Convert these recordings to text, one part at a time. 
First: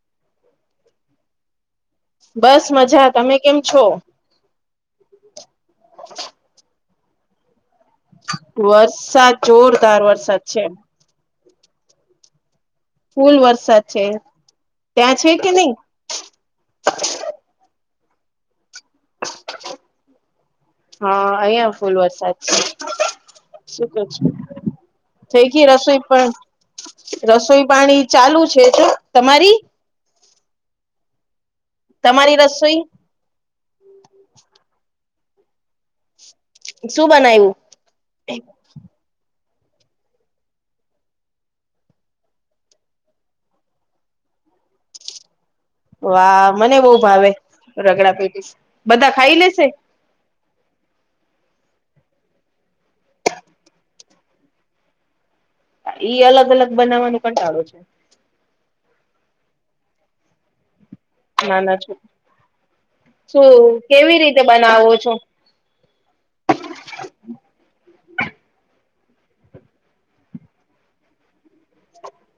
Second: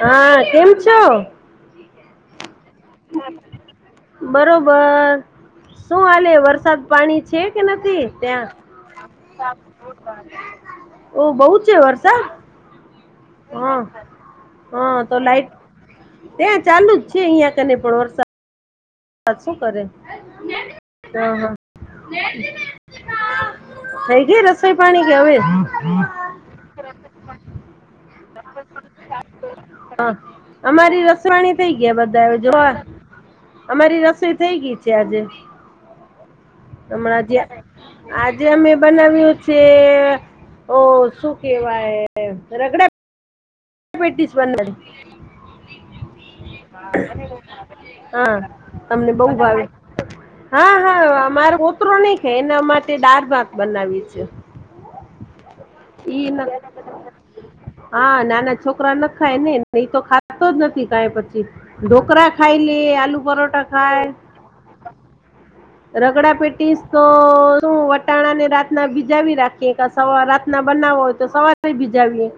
હ કેમ છો? બસ મજા તમે કેમ છો? બરોબર શું હાલે વરસાદ પાણી છે કે નથી? ત્યાં વરસાદ જોરદાર વરસાદ છે. ઓ બોવ છે વરસાદ? ફૂલ હા વરસાદ છે. હા ત્યાં તો છે કે લાઈટ નહી ત્યાં ચાલુ જ છે અહિયાં કને પણ વરસાદ શું કરે હા હમ્મ હા અહિયાં ફૂલ વરસાદ છે. શું કરો છો થઈ ગઈ રસોઈ પાણી કે હવે થઈ ગઈ રસોઈ પણ રસોઈ પાણી ચાલુ છે જો તમારી? અમારી રસવાની થઈ ગયા બધા તમારી જો રસોઈ અમારી રસોઈ થઈ ગઈ છે આજે. [inaudible] હમણાં બનાવ્યું જ્યાં આજે અમે બનાવ્યું. છે ઓ શું કેવાય રગડા પેટિસ વાહ બનાવી મને બહુ ભાવે રગડા હા પેટીસ બધા તમને બહુ ખાઈ ભાવે. લેશે હા હા મારો પોતરો નહી ખાય એના માટે દાળ ભાત બનાવી છે. ઈ અલગ અલગ બનાવાનો કંટાળો છે. હા નાન છોકરા નખાય ને એ તો ખાતો જ નથી કાઈ પછી. નાના છો ઢોકરા ખાયલે આલુ પરોઠા ખાાય. તે બનાવો છો? રગડા પેટીશ તો શું વટાણાને રાતના ભીજાવી રાખીએ. સવા રાતના બનાવો હોય તો સવારે ભીજાવીએ.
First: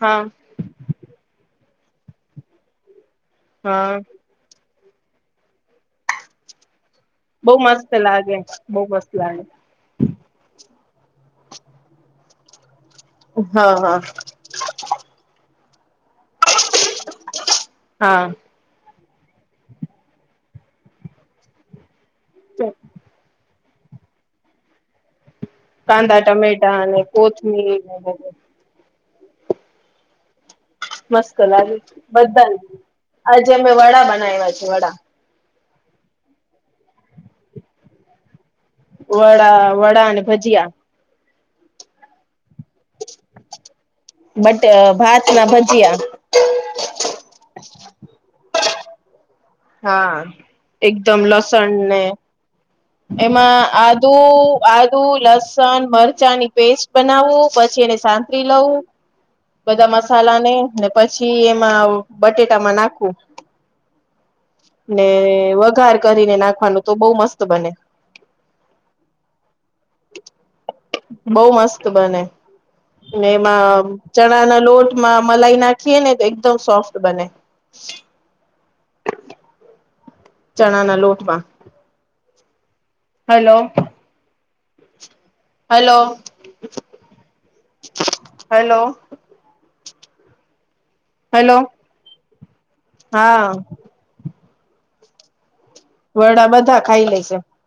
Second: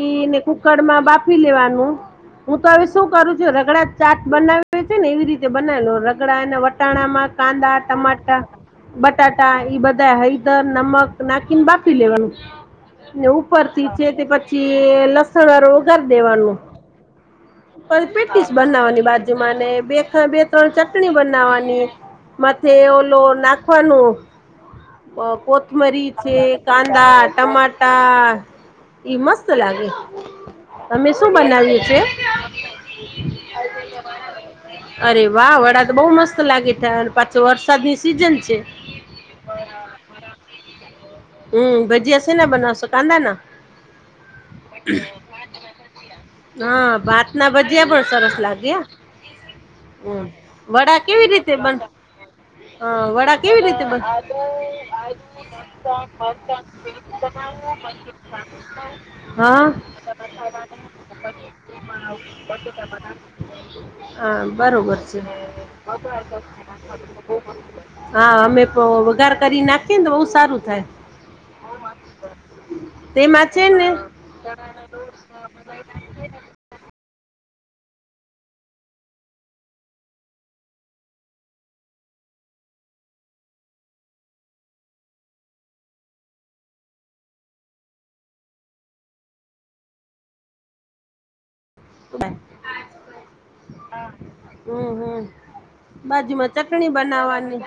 હા એને કૂકર મા બાફી લેવાનું પછી હું તો હવે શું કરું રગડા હા ચાટ બનાવે છે ને એવી રીતે બનાવે લઉ. રગડા ના વટાણા મા બહુ કાંદા મસ્ત લાગે ટમાટા બહુ મસ્ત લાગે બટાટા એ બધા હરી દર નમક નાખીને બાફી લેવાનું ઉપર હા થી હા છે તે પછી પછી લસણ વારૂ વઘારી દેવાનું હા બનાવવાની બાજુ માં ને બે બે ત્રણ ચટણી બનાવાની. માથે ઓલો નાખવાનું કો થમરી કાંદા ચે ટમેટા અને કાંદા કોથમીર ને બધું ટમાટા ઈ મસ્ત લાગે. તમે શું મસ્ત લાગે બનાવ્યું છે? બધાને આજે અમે વડા બનાવ્યા છે વડા અરે વાહ વડા તો બહ મસ્ત લાગે છે પાચો વરસાદ સીઝન છે. વડા ને ભજીયા. હમ ભજીયા સેના બનાવસો? બટ ભાત ના ભજીયા. હા ભાત ના ભજીયા પણ સરસ લાગ્યા. હા એકદમ લસણ ને હા વડા એમાં કેવી રીતે બન આદુ આદુ લસણ મરચાંની પેસ્ટ બનાવું પછી એને સાંતળી લવું હા બધા મસાલા ને પછી એમાં બટેટામાં નાખુ. હા બરોબર છે. તરીને નાખવાનું તો બહુ મસ્ત બને. હા અમે વઘાર કરીને નાખીએને બહ સારું થાય. બઉ મસ્ત બને ને તેમાં છે એમાં ને ચણા ના લોટમાં મલાઈ નાખીએે ને તો એકદમ સોફ્ટ બને. ચણા ના લોટમાં. Hello, hello hello. હલો. હા. હમ હમ વડા બાજુમાં બધા ચટણી ખાઈ લે છે બનાવાની.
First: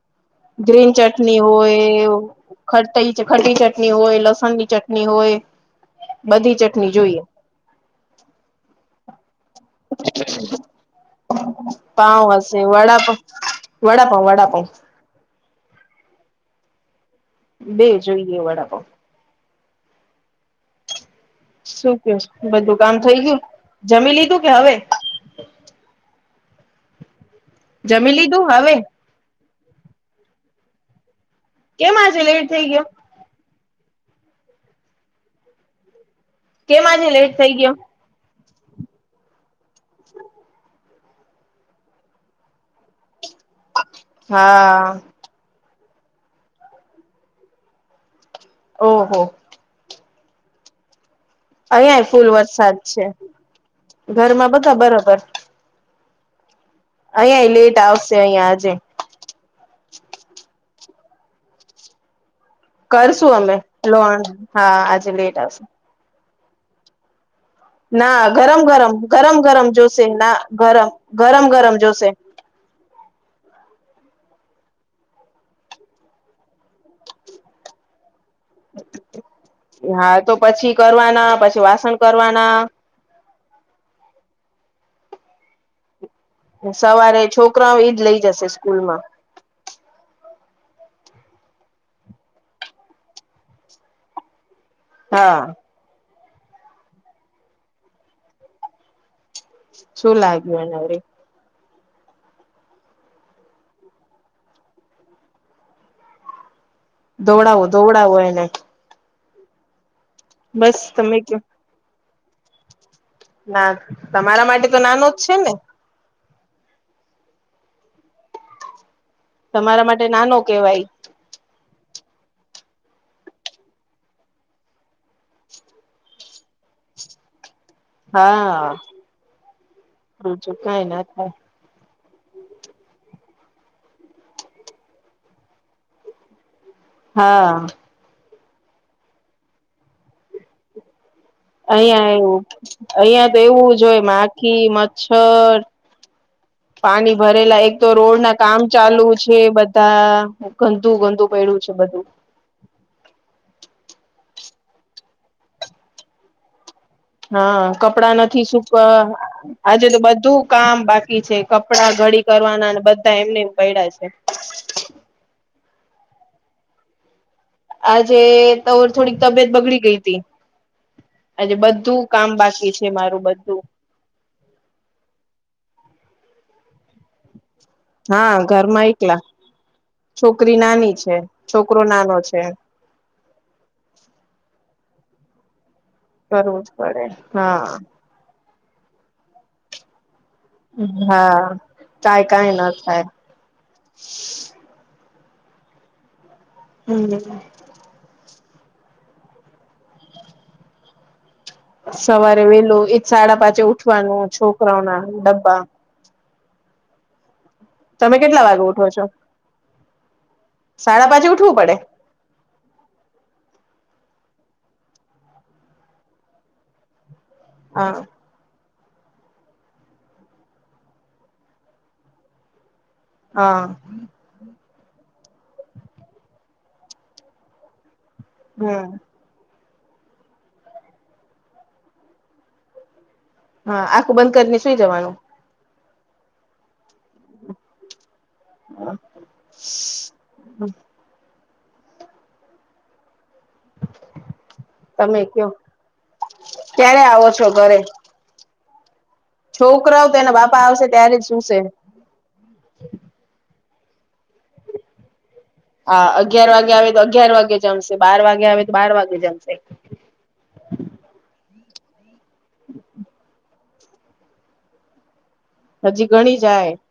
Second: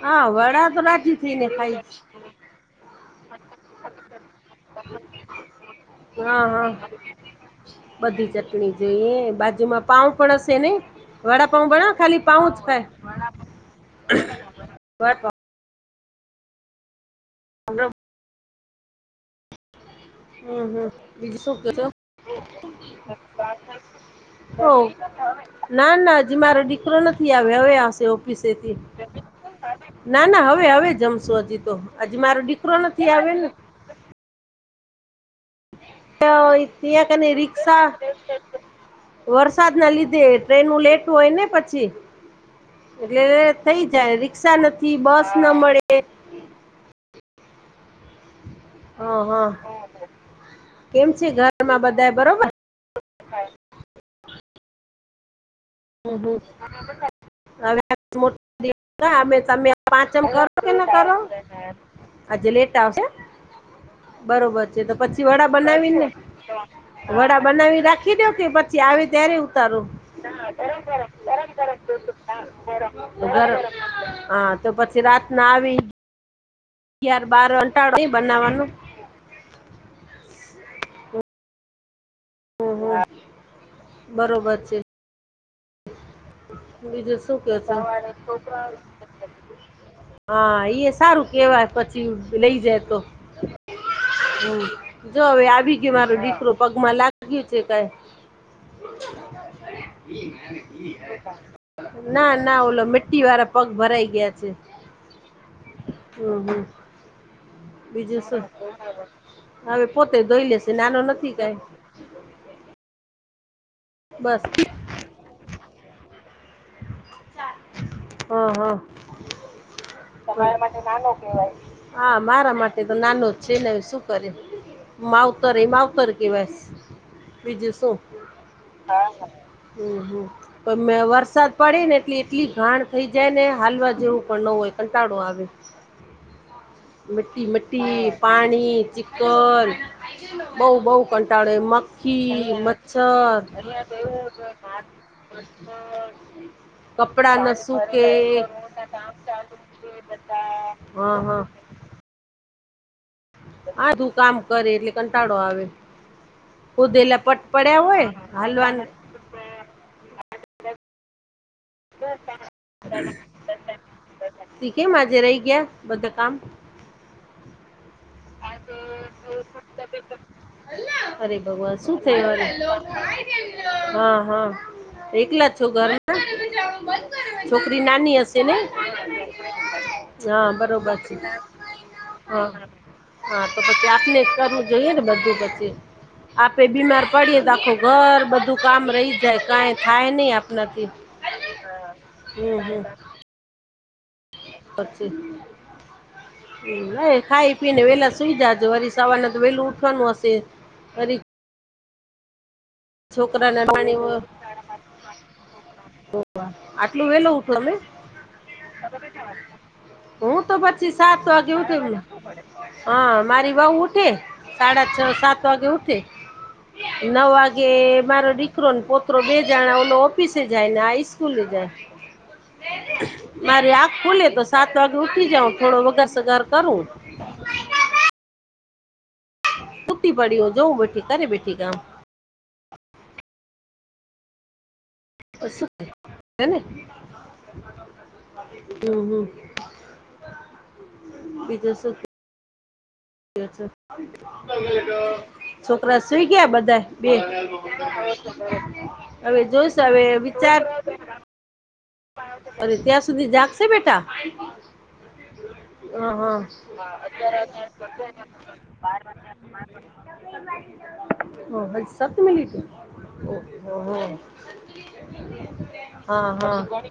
હા અવાજ ગ્રીન ચટણી હોય. ખ ખટી ચટણી હોય, લસણની ચટણી હોય, હા બધી હા ચટણી જોઈએ. બધી ચટણી જોઈએ, બાજુમાં પાઉ પણ હશે નઈ? વડાપઉ બનાવે ખાલી પાઉ જ હશે વડાપઉ વડાપઉ વડાપઉ ખાય. બે જોઈએ વડાપાંવ. હમ હમ. બીજું કે છો શું કયોસ? બધું કામ થઈ ગયું? જમી લીધું કે હવે? ઓ ના ના હજી મારો દીકરો નથી આવ્યો હવે આવશે જમી લીધું હવે ઓફિસેથી. ના ના હવે હવે જમશું હજી તો કેમ આજે હજી મારો લેટ થઈ દીકરો ગયો નથી આવ્યો ને. કેમ આજે [unintelligible] ની લેટ થઈ ગયો રિક્શા વરસાદ ના લીધે ટ્રેનું લેટ હોય ને પછી એટલે થઈ જાય રિક્સા હા નથી બસ ના મળે [unintelligible] હા ઓહો હા હું કેમ છે? ઘર અહીંયા ફૂલ વરસાદ છે. ઘરમાં બધા બરોબર. હમ હમ [unintelligible] અહીંયા લેટ આવશે અહિયાં આજે. ના અમે તમે પાંચમ કરો કે ના કરો? લાવશે કરશું અમે લોન બરોબર હા છે તો આજે પછી લેટ વડા આવશે બનાવી ને વડા બનાવી રાખી ના દયો કે ગરમ પછી ગરમ આવે ત્યારે ગરમ ગરમ ઉતારું? જોશે ના ગરમ ગરમ ગરમ જોશે. હા તો પછી રાતના આવી [unintelligible] [unintelligible] બનવાનું હા તો પછી કરવાના પછી વાસણ કરવાના હા બરોબર છે. બીજું સવારે શું કે છો? છોકરાઓ એજ લઇ જશે સ્કૂલ માં. હા ઈ અય સારું કેવાય પછી લઈ જાય તો. હમ હા જોવે આવી મારો દીકરો પગમાં લાગ્યું છે કઈ. શું લાગ્યું એને વરી? ના ના ઓલો મિટ્ટી વાળા પગ ભરાઈ ગયા છે. હમ હમ ધોવડવો ધોવડાવો બીજું શું એને. હવે પોતે ધોઈ લેશે બસ નાનો તમે નથી કયો કઈ. ના બસ તમારા માટે તો નાનો જ છે ને. હા હા તમારા માટે નાનો કહેવાય. નાનો કેવાય હા મારા માટે તો નાનો જ છે ને હવે શું કરે માવ હકુ માવતર એ માવતર કેવાય. બીજું શું. હા હા હા બીજું તો કઈ મે ના થાય વરસાદ પડી ને એટલી એટલી ઘાણ થઈ જાય ને હાલવા જેવું પણ ન હોય કંટાળો આવે મિટ્ટી હા મિટ્ટી પાણી ચીકર બહું બહુ કંટાળો અહિયાં એવું મક્ખી, અહિયાં તો મચ્છર એવું જ હોય માખી મચ્છર [unintelligible] પાણી કપડા ન ભરેલા એક તો સુકે રોડ ના કામ ચાલુ છે બધા. ગંદુ હા ગંદુ હા પડ્યું છે બધું. આધું કામ કરે એટલે કંટાળો આવે ખોદેલા હા કપડા નથી સુકા આજે તો બધું કામ બાકી છે કપડા ઘડી કરવાના અને બધા એમનેમ પડ્યા છે. તી કેમ આજે રહી ગયા બધા કામ? [inaudible] આજે તો થોડીક તબિયત બગડી ગઈ હતી. અરે આજે ભગવાન શું બધું કામ થયુ બાકી છે મારું બધું વળી? હા હા એકલા છો ઘરે? [inaudible] છોકરી નાની હા હશે ને? ઘરમાં એકલા હા છોકરી નાની બરોબર છે છોકરો નાનો છે હા. હા તો પછી આપને જ કરવું જોઈએ ને બધું પછી. કરવું આપડે જ બીમાર પડે પડીએે તો આખું હા ઘર બધું કામ રહી જાય કાઈ થાય નહી આપ હા કાય કઈ ના હમ થાય પછી એ હમ હોય ખાઈ ને વેલા સુઈ જજો સવારના તો વેલું ઉઠવાનું હશે વરી સવારે વેલું એજ સાડા પાંચે છોકરાને પાણી ઊઠવાનું છોકરાઓ ના ડબ્બા આટલું વેલુ ઊઠવાનું તમે કેટલા વાગે ઉઠો છો હું તો પછી સાડા સાત પાંચે વાગે ઉઠવું પડે ઉઠું હ મારી વઉ ઉઠે સાડા છ સાત વાગે ઉઠે નવ વાગે હા મારો છોકરો ને પોત્ર બે જણા ઓફિસે જાય ને આ હાઈસ્કૂલે જાય હા મારી આખ ખુલે તો સાત વાગે ઉઠી જાવ થોડો વગાર સગાર કરું હમ્મ સુતી પડી હોવ જોવું બેઠી કરે બેઠી કામ હા આખું બંધ કરીને સુઈ જવાનું તો શું કે હેને હમ્મ હમ્મ બીજ શું કે તમે કયો છોકરા સુઈ ગયા બધાય ક્યારે બે આવો છો ઘરે હવે જોઈશ હવે છોકરાઓ તો એના વિચાર બાપા આવશે ત્યારે શું છે અરે ત્યાં સુધી જાગશે બેટા હા અગિયાર વાગે આવે તો અગિયાર વાગે જમશે બાર વાગે આવે તો બાર વાગે જમશે ઓ હો [unintelligible] લીધું ઓ હો [inaudible] હ ઘણી જાય હ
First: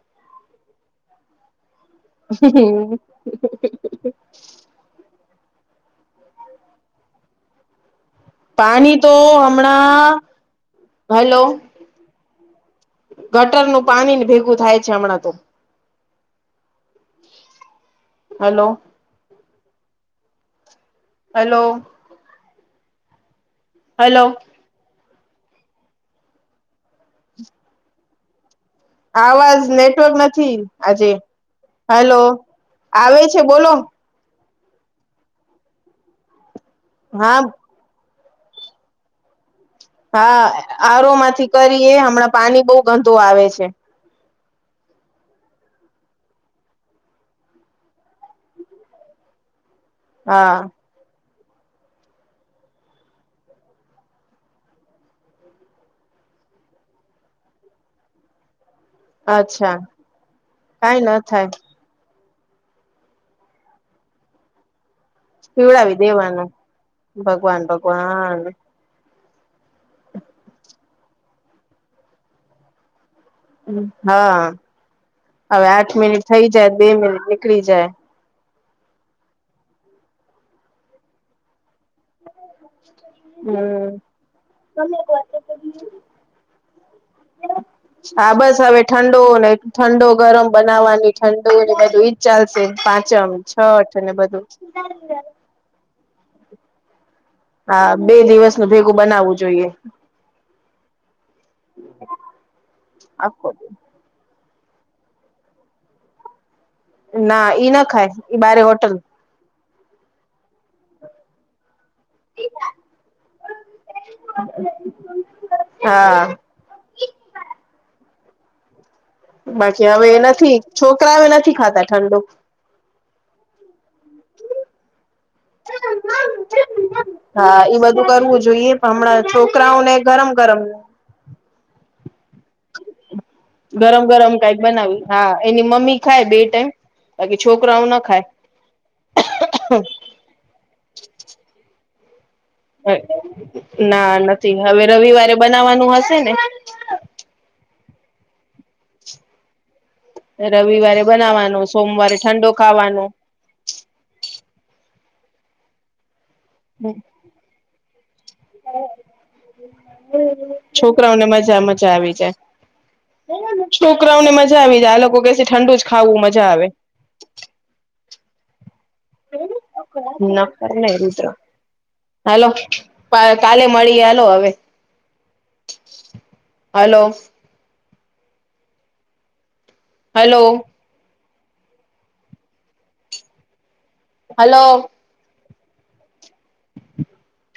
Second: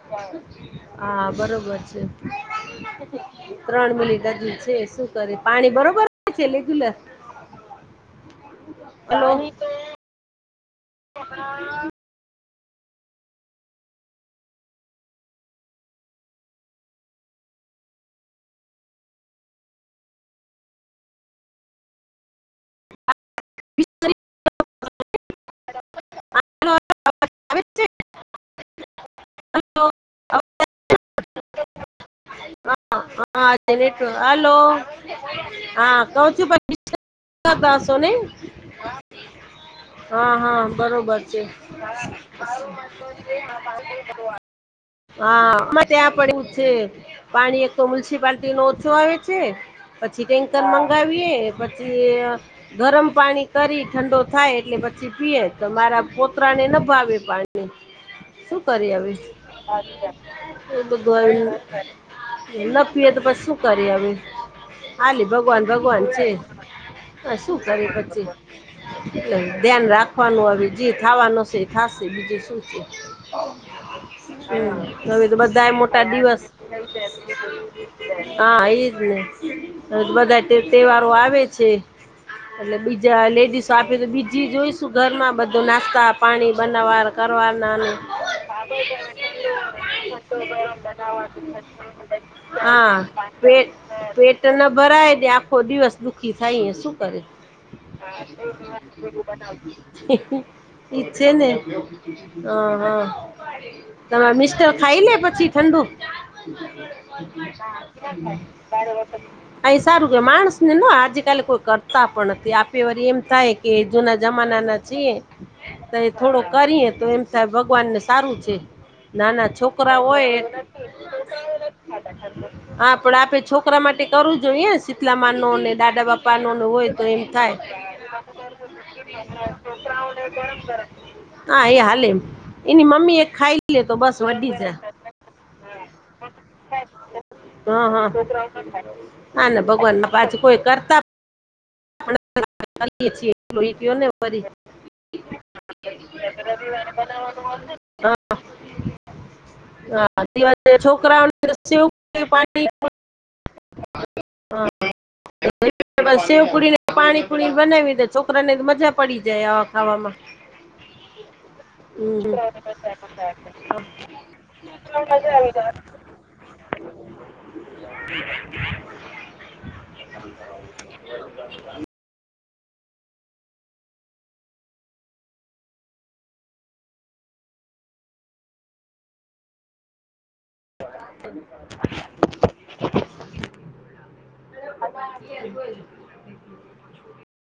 હા બરોબર છે હમ્મ ત્રણ મિનિટ હજુ છે શું કરે પાણી બરોબર છે લેગ્યુલર પાણી તો હમણાં હાલો ગટરનું પાણી ન ભેગું થાય છે હમણાં તો હાલો હાલો હાલો આવી આવાજ નેટવર્ક નથી આજે હાલો આવે છે બોલો હલો હા કો [unintelligible] હા હા આરો બરોબર છે માંથી કરીએ હમણાં પાણી બહુ ગંદુ આવે છે [inaudible] હા આમાં ત્યાં પડ્યું છે પાણી એક તો મ્યુનિસિપાલટી નું ઓછુ આવે છે પછી હા ટેન્કર મંગાવીએ પછી ગરમ પાણી કરી ઠંડો થાય એટલે પછી પીએ તો પોતરાને ન ભાવે પાણી [inaudible] શું કરીએ હવે અચ્છા કઈ ન થાય [unintelligible] ન પીએ તો પછી શું કરી આવી હાલે ભગવાન પીવડાવી ભગવાન છે દેવાનું હ શું ભગવાન કરે પછી ભગવાન એટલે ધ્યાન રાખવાનું હવે જે થાવાનું હશે એ થાસે બીજું શું છે? હા હમ્મ હવે તો બધાય આઠ મોટા મિનિટ દિવસ થઈ જાય બે મિનિટ નીકળી જાય હા એજ ને હવે તો બધા તે તહેવારો આવે છે. એટલે બીજા લેડીસો હમ આપી તો બીજી જોઈશું ઘરમાં બધો નાસ્તા પાણી બનાવાર કરવાના ન હા બસ હવે ઠંડો ને ઠંડો ગરમ બનાવવાની ઠંડો ને બધું ઈ જ ચાલશે હા પાંચમ પેટ છઠ ઠ ને પેટ બધું. ન ભરાય ને આખો દિવસ દુઃખી થઈએ શું કરે? હા બે દિવસ નું ભેગું બનાવવું [unintelligible] હા જોઈએ હા ઇજ છેને હા હા આખો [unintelligible] તમાર મિસ્ટર ખાઈ લે પછી ઠંડુ. ના ઈ ના ખાય ઈ બારે હોટલ. અહી સારું કેવા માણસને ના આજ કાલે કોઈ કર તા પણ નથી આપ્યો વરી એમ થાય કે જુના જમાના ના છીએ તો એ હા થોડોક કરીએ તો એમ સાહેબ ભગવાનને સારું છે. નાના બાકી છોકરા હવે હોય એનાથી છોકરાઓ નથી ખાતા ઠંડુ. હા પણ આપે છોકરા માટે કરું જોઈએ શીતલામાનો ને દાદા બાપા નોને હોય તો એ હા એ બધું કરવું જોઈએ પણ હમણાં છોકરાઓ ને ગરમ ગરમ હા એ હાલે. એની મમ્મી એ ખાઈ લે તો ગરમ બસ ગરમ વધી કઈક જાય બનાવી હા એની મમ્મી ખાય બે ટાઈમ. બાકી છોકરાઓ હા ન હા ખાય. ના ના ભગવાનમાં પાછું કોઈ કરતા ઓય કરીએ છીએ એટલું ઈ કયો ને ના વરી નથી હવે રવિવારે બનાવાનું હશે ને બનાવાનું હશે [unintelligible] હા હા હા [unintelligible] વાત છે રવિવારે છોકરાઓને બનાવાનું સોમવારે ઠંડો ખાવાનો [unintelligible] [unintelligible] સેવ કુડીને પાણી પુડી બનાવી દે છોકરાને જ મજા જાય આવા ખાવામાં. છોકરાઓને મજા મ જા આવી જાય. હમ. છોકરાઓને મજા આવી જાય આ લોકો કે છે ઠંડુ જ ખાવું મજા આવે. [inaudible] [unintelligible] [unintelligible] ન કરી ને રુદ્ર. હલો કા કાલે મળીએ હલો અવે. [unintelligible] Hello hello [unintelligible] hello [unintelligible] [unintelligible]